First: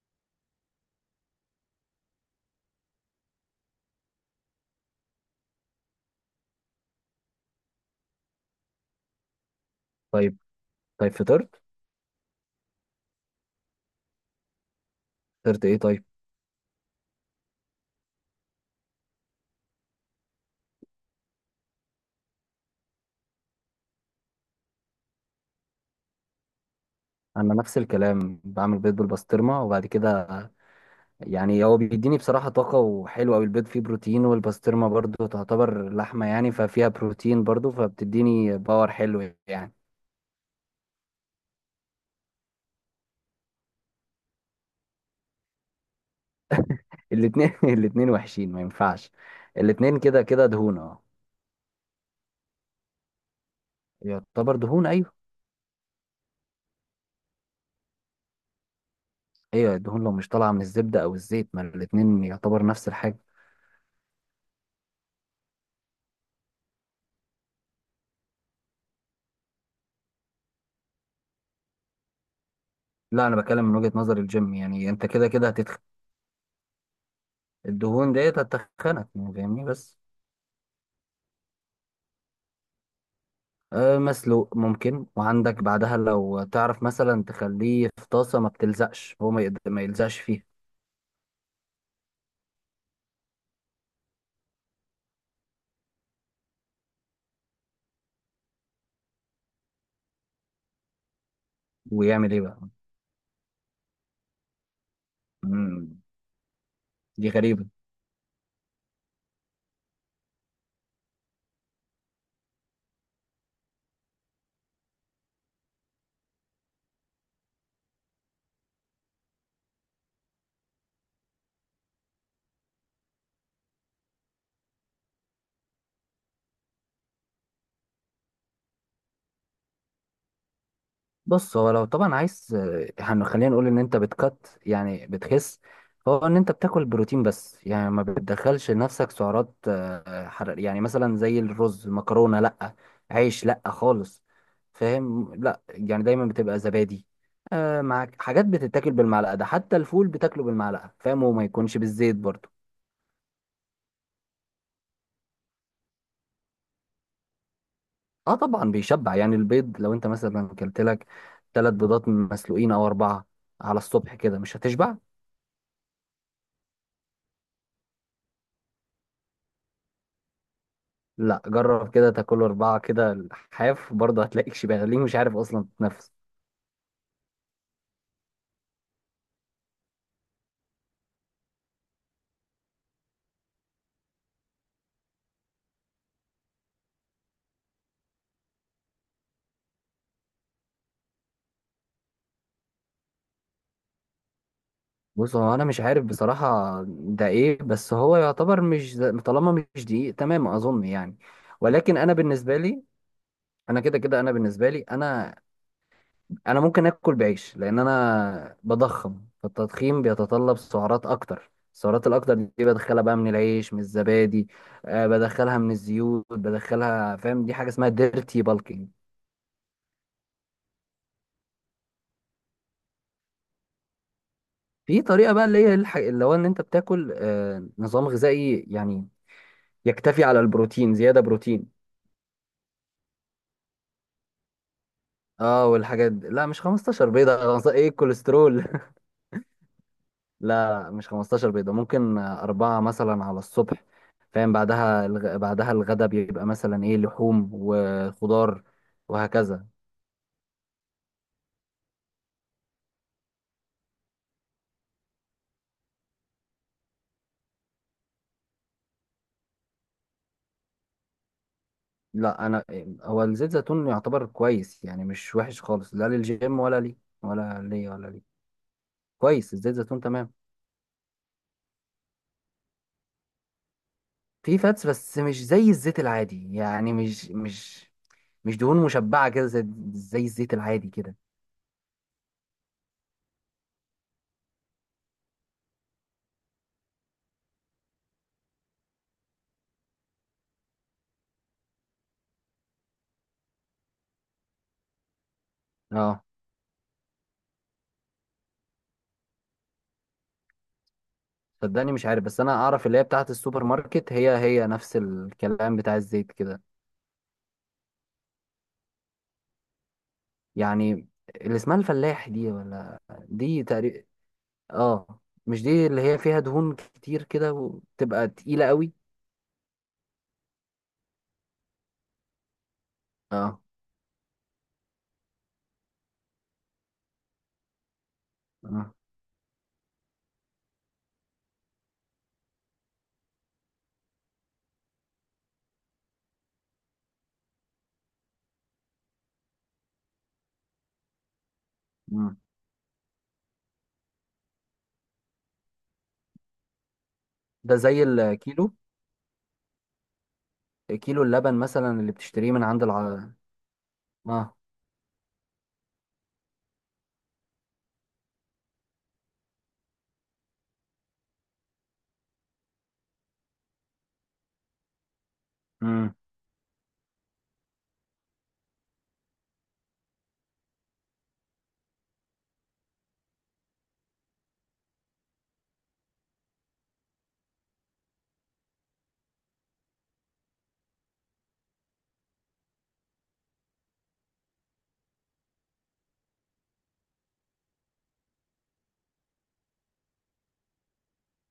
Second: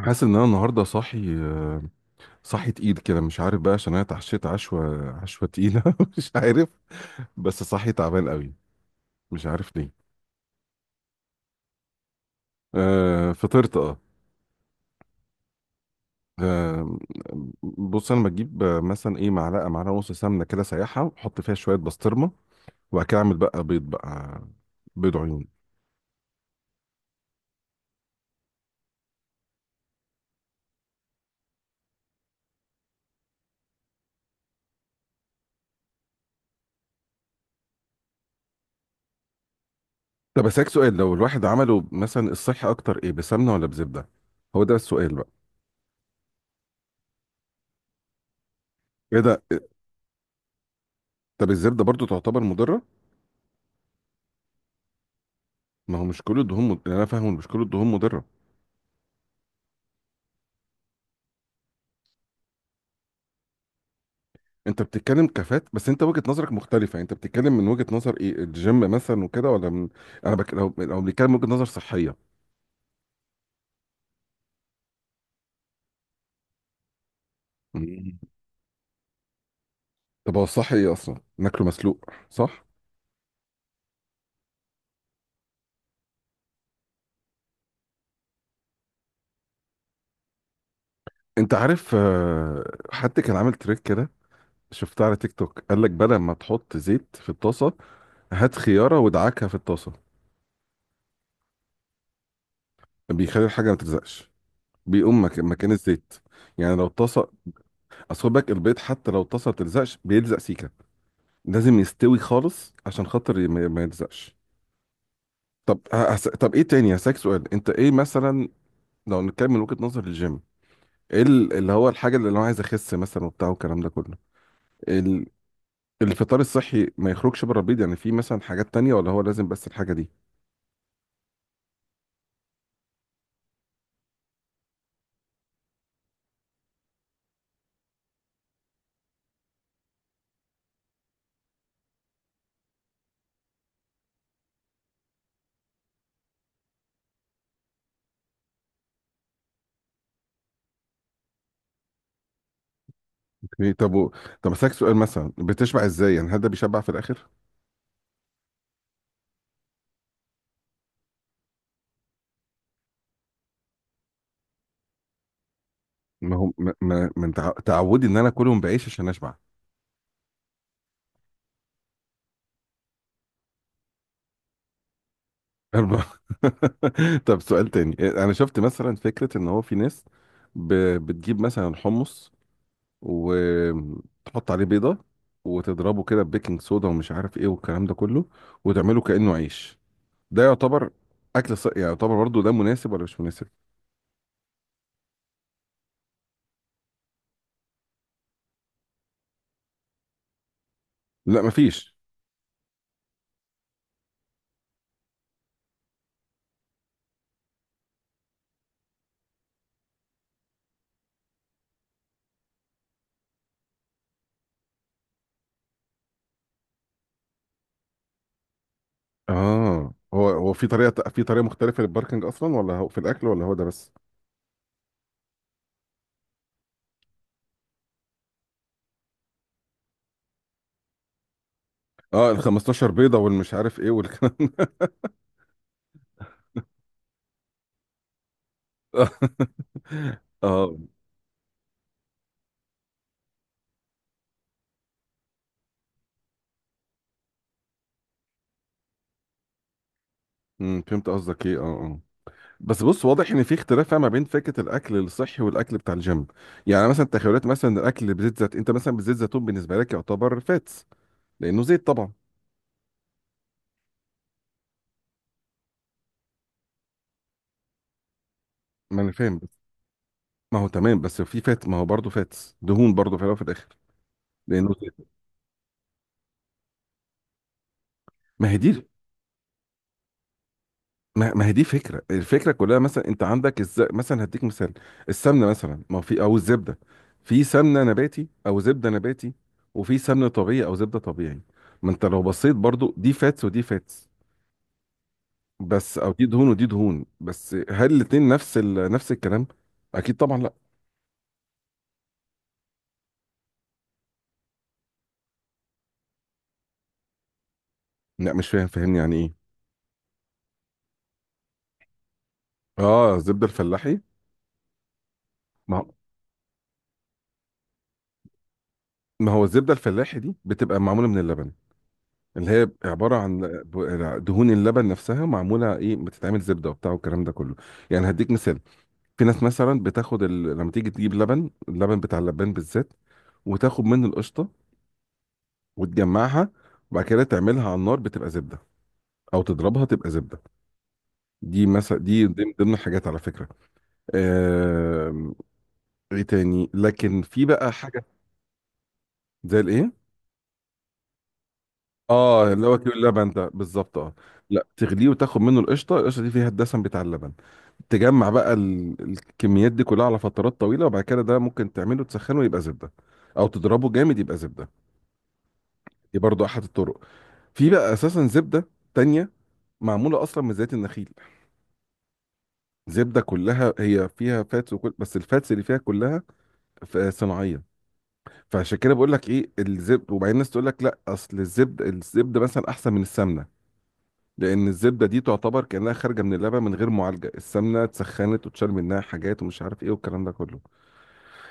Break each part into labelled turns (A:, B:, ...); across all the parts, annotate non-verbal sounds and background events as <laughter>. A: حاسس ان انا النهارده صاحي صاحي تقيل كده مش عارف بقى عشان انا اتعشيت عشوه تقيله <laughs> مش عارف بس صاحي تعبان قوي مش عارف ليه
B: طيب طيب. فطرت
A: آه فطرت اه.
B: فطرت ايه؟ طيب،
A: آه، بص انا بجيب مثلا ايه معلقه ونص سمنه كده سايحه واحط فيها شويه بسطرمه وبعد كده اعمل بقى بيض بقى، بيض عيون.
B: انا نفس الكلام بعمل بيض بالبسطرمه، وبعد كده يعني هو بيديني بصراحه طاقه، وحلو قوي. البيض فيه بروتين، والبسطرمه برضو تعتبر لحمه، يعني ففيها بروتين برضو، فبتديني باور حلو يعني.
A: طب اسالك سؤال، لو الواحد عمله مثلا الصحي اكتر ايه، بسمنه ولا بزبده؟ هو ده السؤال بقى.
B: الاتنين <laughs> الاتنين وحشين، ما ينفعش.
A: ايه ده؟
B: الاتنين كده كده دهون، اه.
A: طب الزبده برضو تعتبر مضره؟
B: يعتبر دهون، ايوه.
A: ما هو مش كل الدهون يعني انا فاهم إن مش كل الدهون مضره.
B: ايوه، الدهون لو مش طالعه من الزبده او الزيت، ما الاتنين يعتبر نفس الحاجه.
A: انت بتتكلم كفات، بس انت وجهة نظرك مختلفة، انت بتتكلم من وجهة نظر ايه، الجيم مثلا وكده ولا من... انا لو بنتكلم وجهة نظر صحية.
B: لا انا بتكلم من وجهه نظر الجيم، يعني انت كده كده هتتخن. الدهون
A: مم.
B: ديت هتتخنك يعني، فاهمني؟ بس
A: طب هو الصح ايه؟ اصلا ناكله مسلوق، صح؟
B: مسلوق ممكن، وعندك بعدها لو تعرف مثلا تخليه في طاسة ما بتلزقش، هو ما يلزقش فيها.
A: انت عارف حد كان عامل تريك كده، شفتها على تيك توك، قال لك بدل ما تحط زيت في الطاسة هات خيارة وادعكها في الطاسة.
B: ويعمل ايه بقى؟
A: بيخلي الحاجة ما تلزقش، بيقوم مكان
B: مم.
A: الزيت، يعني لو الطاسة.
B: دي غريبة.
A: اصل خد بالك البيض حتى لو الطاسة ما بتلزقش بيلزق سيكة، لازم يستوي خالص عشان خاطر ما يلزقش. طب ايه تاني، هسألك سؤال، انت ايه مثلا لو نتكلم من وجهة نظر الجيم، ايه اللي هو الحاجة اللي انا عايز اخس مثلا وبتاع والكلام ده كله. ال... الفطار الصحي ما يخرجش بره البيض؟ يعني في مثلا حاجات تانية ولا هو لازم بس الحاجة دي؟
B: بص هو لو طبعا عايز، خلينا نقول ان انت بتكت، يعني بتخس. هو ان انت بتاكل بروتين بس، يعني ما بتدخلش لنفسك سعرات حرارية، يعني مثلا زي الرز مكرونة لا، عيش لا خالص. فاهم؟ لا يعني دايما بتبقى زبادي، مع حاجات بتتاكل بالمعلقة. ده حتى الفول بتاكله بالمعلقة، فاهم؟ وما يكونش بالزيت برضه.
A: اوكي، طب و... طب هسألك سؤال، مثلا بتشبع ازاي؟ يعني هل ده بيشبع في الاخر؟
B: اه طبعا بيشبع، يعني البيض لو انت مثلا كلت لك 3 بيضات مسلوقين او اربعة على الصبح كده، مش هتشبع.
A: ما هو ما, ما... من تعودي ان انا كلهم بعيش عشان اشبع.
B: لا جرب كده تاكل أربعة كده الحاف، برضه هتلاقيك شبعان، ليه مش عارف أصلا
A: أربعة.
B: تتنفس.
A: <laughs> طب سؤال تاني، انا شفت مثلا فكرة ان هو في ناس بتجيب مثلا حمص وتحط عليه بيضة وتضربه كده ببيكنج صودا ومش عارف ايه والكلام ده كله وتعمله كأنه عيش. ده يعتبر اكل يعني يعتبر برضه ده مناسب ولا مش مناسب؟
B: بص هو أنا مش عارف بصراحة ده إيه، بس هو يعتبر مش طالما مش دقيق تمام أظن يعني.
A: لا مفيش.
B: ولكن أنا بالنسبة لي، أنا أنا ممكن آكل بعيش، لأن أنا بضخم، فالتضخيم بيتطلب سعرات أكتر. السعرات الأكتر دي بدخلها بقى من العيش، من الزبادي، أه بدخلها من الزيوت بدخلها، فاهم؟ دي حاجة اسمها ديرتي بالكينج.
A: اه، هو في طريقة في طريقة مختلفة للباركنج اصلا ولا هو في الاكل ولا هو ده بس؟
B: في طريقة بقى اللي هو ان انت بتاكل آه نظام غذائي يعني يكتفي على البروتين، زيادة بروتين.
A: اه ال 15 بيضة والمش عارف ايه والكلام ده.
B: اه والحاجات دي. لا مش 15 بيضة <laughs> 15 ايه؟ الكوليسترول <laughs>
A: <laughs> اه.
B: لا مش 15 بيضة، ممكن أربعة مثلا على الصبح. فاهم؟ بعدها بعدها الغدا بيبقى مثلا ايه، لحوم وخضار، وهكذا.
A: أمم، فهمت قصدك ايه، اه اه. بس بص، واضح ان في اختلاف ما بين فكره الاكل الصحي والاكل بتاع الجيم. يعني مثلا تخيلات مثلا الاكل بزيت زيتون، انت مثلا بزيت زيتون بالنسبه لك يعتبر فاتس لانه زيت طبعا.
B: لا، هو الزيت زيتون يعتبر كويس، يعني مش وحش خالص، لا للجيم ولا لي، ولا لي ولا لي
A: ما انا فاهم،
B: كويس
A: بس
B: الزيت زيتون، تمام.
A: ما هو تمام، بس في فات، ما هو برضه فاتس، دهون برضه في الاول وفي الاخر،
B: في
A: لانه
B: فاتس
A: زيت.
B: بس مش زي الزيت العادي، يعني مش مش
A: ما هي
B: مش دهون
A: دي
B: مشبعة كده زي الزيت العادي كده.
A: ما هي دي فكره، الفكره كلها، مثلا انت عندك الز... مثلا هديك مثال، السمنه مثلا، ما هو في او الزبده، في سمنه نباتي او زبده نباتي، وفي سمنه طبيعي او زبده طبيعي، ما انت لو بصيت برضه دي فاتس ودي فاتس بس، او
B: اه
A: دي دهون ودي دهون بس، هل الاتنين نفس ال... نفس الكلام؟ اكيد طبعا لا.
B: صدقني مش عارف، بس انا اعرف اللي هي بتاعت السوبر ماركت، هي نفس الكلام بتاع الزيت كده.
A: لا مش فاهم، فاهمني يعني ايه.
B: يعني اللي اسمها الفلاح دي ولا؟
A: اه الزبده
B: دي
A: الفلاحي.
B: تقريبا اه. مش
A: ما
B: دي
A: هو
B: اللي هي فيها دهون كتير كده وتبقى تقيلة قوي؟
A: ما هو الزبده الفلاحي دي بتبقى معموله من اللبن، اللي هي عباره عن
B: اه.
A: دهون اللبن نفسها، معموله ايه، بتتعمل زبده وبتاع والكلام ده كله. يعني هديك مثال،
B: اه.
A: في ناس مثلا بتاخد ال... لما تيجي تجيب لبن، اللبن بتاع اللبان بالذات، وتاخد منه القشطه وتجمعها وبعد كده تعملها على النار بتبقى زبده، او تضربها تبقى زبده. دي مثلا دي
B: مم.
A: ضمن الحاجات على فكره. آم، ايه تاني، لكن في بقى
B: ده زي
A: حاجه.
B: الكيلو،
A: زي الايه؟
B: كيلو اللبن مثلا اللي
A: اه
B: بتشتريه من
A: اللي هو
B: عند
A: كيلو اللبن
B: الع.
A: ده بالظبط، اه.
B: اه.
A: لا تغليه وتاخد منه القشطه، القشطه دي فيها الدسم بتاع اللبن. تجمع بقى الكميات دي كلها على فترات طويله، وبعد كده ده ممكن تعمله تسخنه يبقى زبده، او تضربه جامد يبقى زبده.
B: امم.
A: دي برضو احد الطرق. في بقى اساسا زبده تانية معموله اصلا من زيت النخيل، زبده كلها هي فيها فاتس وكل، بس الفاتس اللي فيها كلها صناعيه. فعشان كده بقول لك ايه، الزبد، وبعدين الناس تقول لك لا اصل الزبد الزبده مثلا احسن من السمنه، لان الزبده دي تعتبر كانها خارجه من اللبن من غير معالجه، السمنه اتسخنت وتشال منها حاجات ومش عارف ايه والكلام ده كله.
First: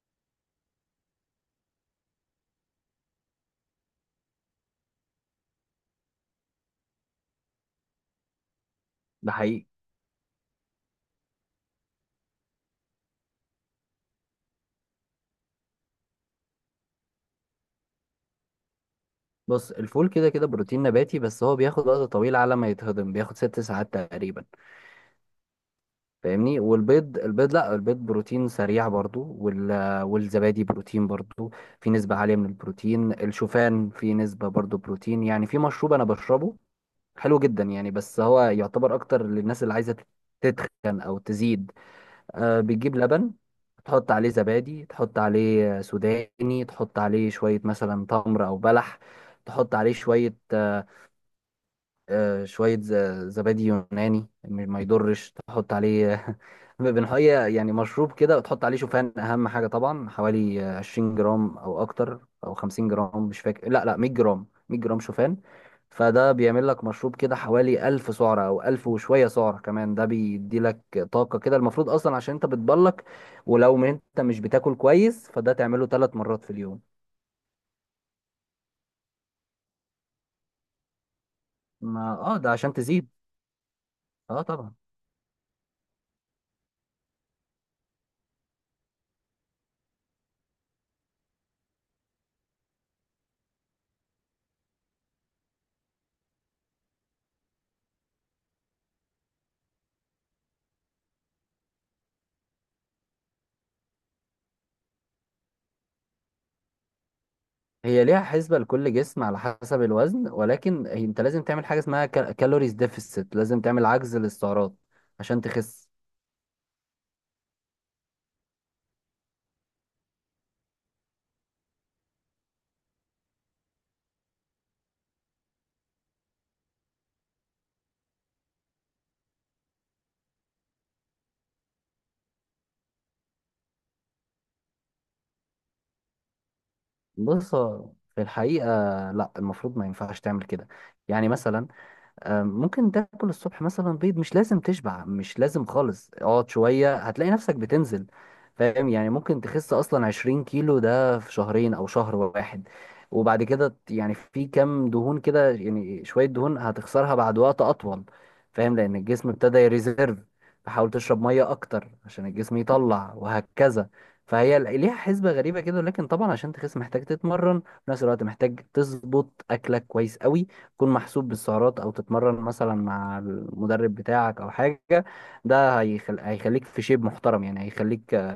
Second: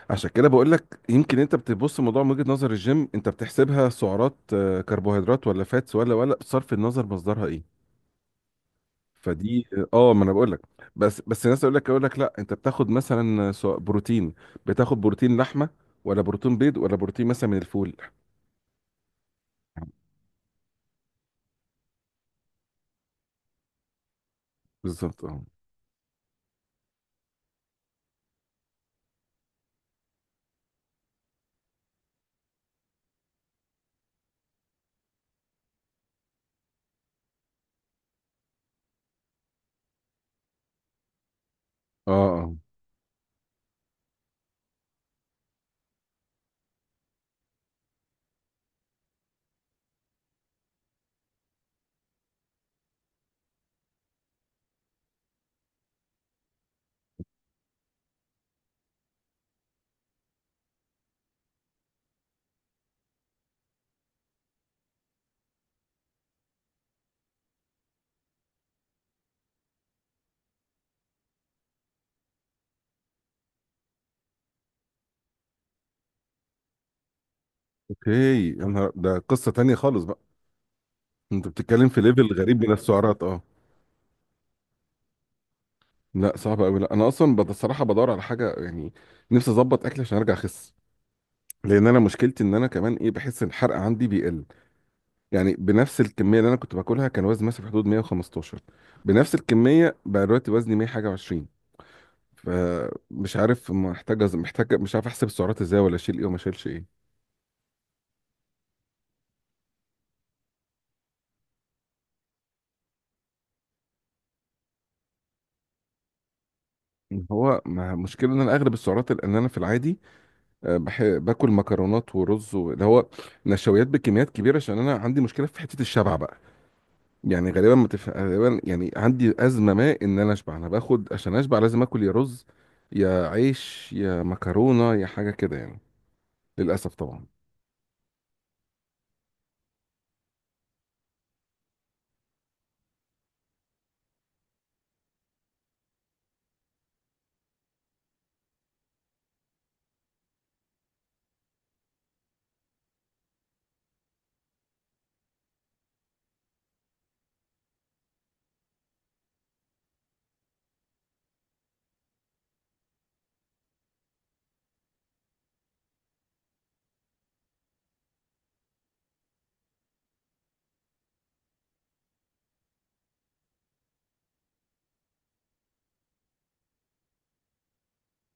A: عشان كده بقول لك يمكن انت بتبص الموضوع من وجهه نظر الجيم، انت بتحسبها سعرات كربوهيدرات ولا فاتس ولا بصرف النظر مصدرها ايه.
B: ده حقيقي.
A: فدي، اه، ما انا بقول لك. بس الناس يقول لك لا انت بتاخد مثلا سواء بروتين، بتاخد بروتين لحمه ولا بروتين بيض ولا بروتين مثلا من الفول.
B: بص الفول كده كده بروتين نباتي، بس هو بياخد وقت طويل على ما يتهضم، بياخد 6 ساعات تقريبا.
A: بالظبط اه.
B: فاهمني؟ والبيض لا، البيض بروتين سريع برضو، والزبادي بروتين برضو. في نسبة عالية من البروتين، الشوفان في نسبة برضو بروتين. يعني في مشروب انا بشربه حلو جدا يعني، بس هو يعتبر اكتر للناس اللي عايزة تتخن او تزيد.
A: اه اه.
B: آه بتجيب لبن، تحط عليه زبادي، تحط عليه سوداني، تحط عليه شوية مثلا تمر او بلح، تحط عليه شوية شوية زبادي يوناني، ما يضرش تحط عليه <laughs> بنحية، يعني مشروب كده. وتحط عليه شوفان أهم حاجة طبعا، حوالي 20 جرام أو أكتر، أو 50 جرام، مش فاكر، لا لا 100 جرام، 100 جرام شوفان. فده بيعمل لك مشروب كده حوالي 1000 سعرة أو 1000 وشوية سعرة كمان، ده بيدي لك طاقة كده، المفروض أصلا عشان أنت بتبلك. ولو ما أنت مش بتاكل كويس، فده تعمله 3 مرات في اليوم.
A: اوكي. يا نهار ده، قصة تانية خالص بقى، انت بتتكلم في
B: ما
A: ليفل
B: اه ده
A: غريب من
B: عشان تزيد،
A: السعرات اه.
B: اه طبعا.
A: لا صعب قوي، لا انا اصلا الصراحة بدور على حاجة يعني، نفسي اظبط اكلي عشان ارجع اخس، لان انا مشكلتي ان انا كمان ايه، بحس ان الحرق عندي بيقل. يعني بنفس الكمية اللي انا كنت باكلها كان وزني مثلا في حدود 115، بنفس الكمية بقى دلوقتي وزني 100 حاجة و20. فمش عارف محتاج محتاج، مش عارف احسب السعرات ازاي، ولا اشيل ايه وما اشيلش ايه.
B: هي ليها حسبة لكل جسم على حسب الوزن، ولكن انت لازم تعمل حاجة اسمها كالوريز ديفيسيت، لازم تعمل عجز للسعرات عشان تخس.
A: هو مشكلة ان انا اغلب السعرات لان انا في العادي باكل مكرونات ورز اللي هو نشويات بكميات كبيره عشان انا عندي مشكله في حته الشبع بقى. يعني غالبا ما تف... غالبا يعني عندي ازمه ما، ان انا اشبع انا باخد عشان اشبع لازم اكل يا رز يا عيش يا مكرونه يا حاجه كده يعني، للاسف طبعا.
B: بص هو في الحقيقة، لا المفروض ما ينفعش تعمل كده. يعني مثلا ممكن تاكل الصبح مثلا بيض، مش لازم تشبع، مش لازم خالص. اقعد شوية هتلاقي نفسك بتنزل، فاهم؟ يعني ممكن تخس اصلا 20 كيلو ده في شهرين او شهر واحد، وبعد كده يعني في كام دهون كده، يعني شوية دهون هتخسرها بعد وقت اطول، فاهم؟ لان الجسم ابتدى يريزيرف. فحاول تشرب مية اكتر عشان الجسم يطلع، وهكذا. فهي ليها حسبة غريبة كده، لكن طبعا عشان تخس محتاج تتمرن. في نفس الوقت محتاج تظبط اكلك كويس قوي، تكون محسوب بالسعرات، او تتمرن مثلا مع المدرب بتاعك او حاجه. ده هيخليك في شيب محترم، يعني هيخليك،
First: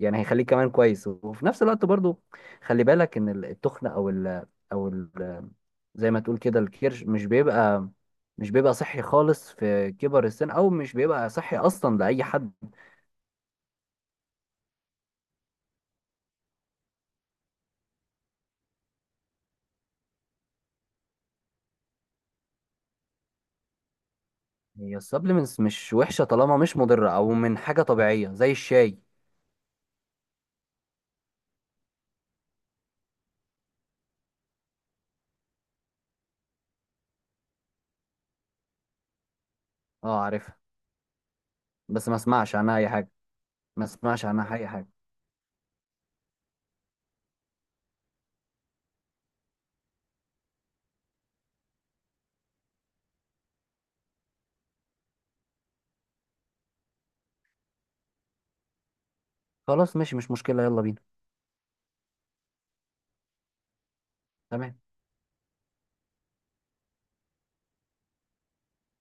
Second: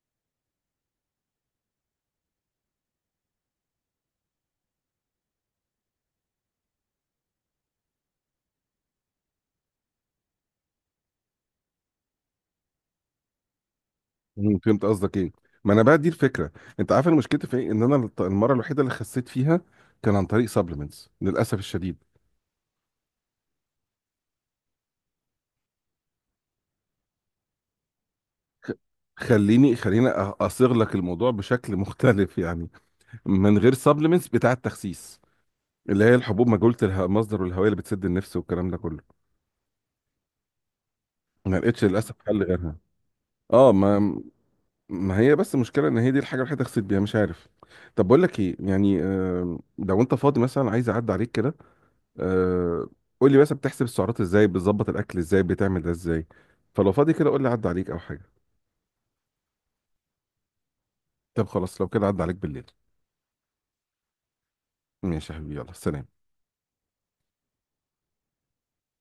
B: يعني هيخليك كمان كويس، وفي نفس الوقت برضو خلي بالك ان التخن او ال... زي ما تقول كده الكرش، مش بيبقى، مش بيبقى صحي خالص في كبر السن، او مش بيبقى صحي اصلا لاي حد.
A: مم، فهمت قصدك ايه، ما انا بقى دي الفكره. انت عارف أنا مشكلتي في ايه؟ ان انا المره الوحيده اللي خسيت فيها كان عن طريق سبلمنتس للاسف الشديد.
B: هي السبلمنتس مش وحشه طالما مش مضره، او من حاجه طبيعيه زي الشاي.
A: خليني اصيغ لك الموضوع بشكل <laughs> مختلف يعني، من غير سبلمنتس بتاع التخسيس، اللي هي الحبوب مجهولة مصدر والهوية اللي بتسد النفس والكلام ده كله.
B: اه عارفها،
A: ما لقيتش
B: بس
A: للأسف
B: ما
A: حل
B: اسمعش
A: غيرها.
B: عنها اي حاجه،
A: اه
B: ما
A: ما.
B: اسمعش عنها اي حاجه.
A: ما هي بس المشكلة ان هي دي الحاجة الوحيدة اغسل بيها، مش عارف. طب بقول لك ايه يعني، آه لو انت فاضي مثلا عايز اعدي عليك كده، آه قول لي بس بتحسب السعرات ازاي، بتظبط الاكل ازاي، بتعمل ده ازاي. فلو فاضي كده قول لي عدى عليك او حاجة.
B: خلاص ماشي مش مشكلة، يلا بينا.
A: طب خلاص لو كده عدى عليك بالليل.
B: تمام.
A: ماشي يا حبيبي، يلا سلام.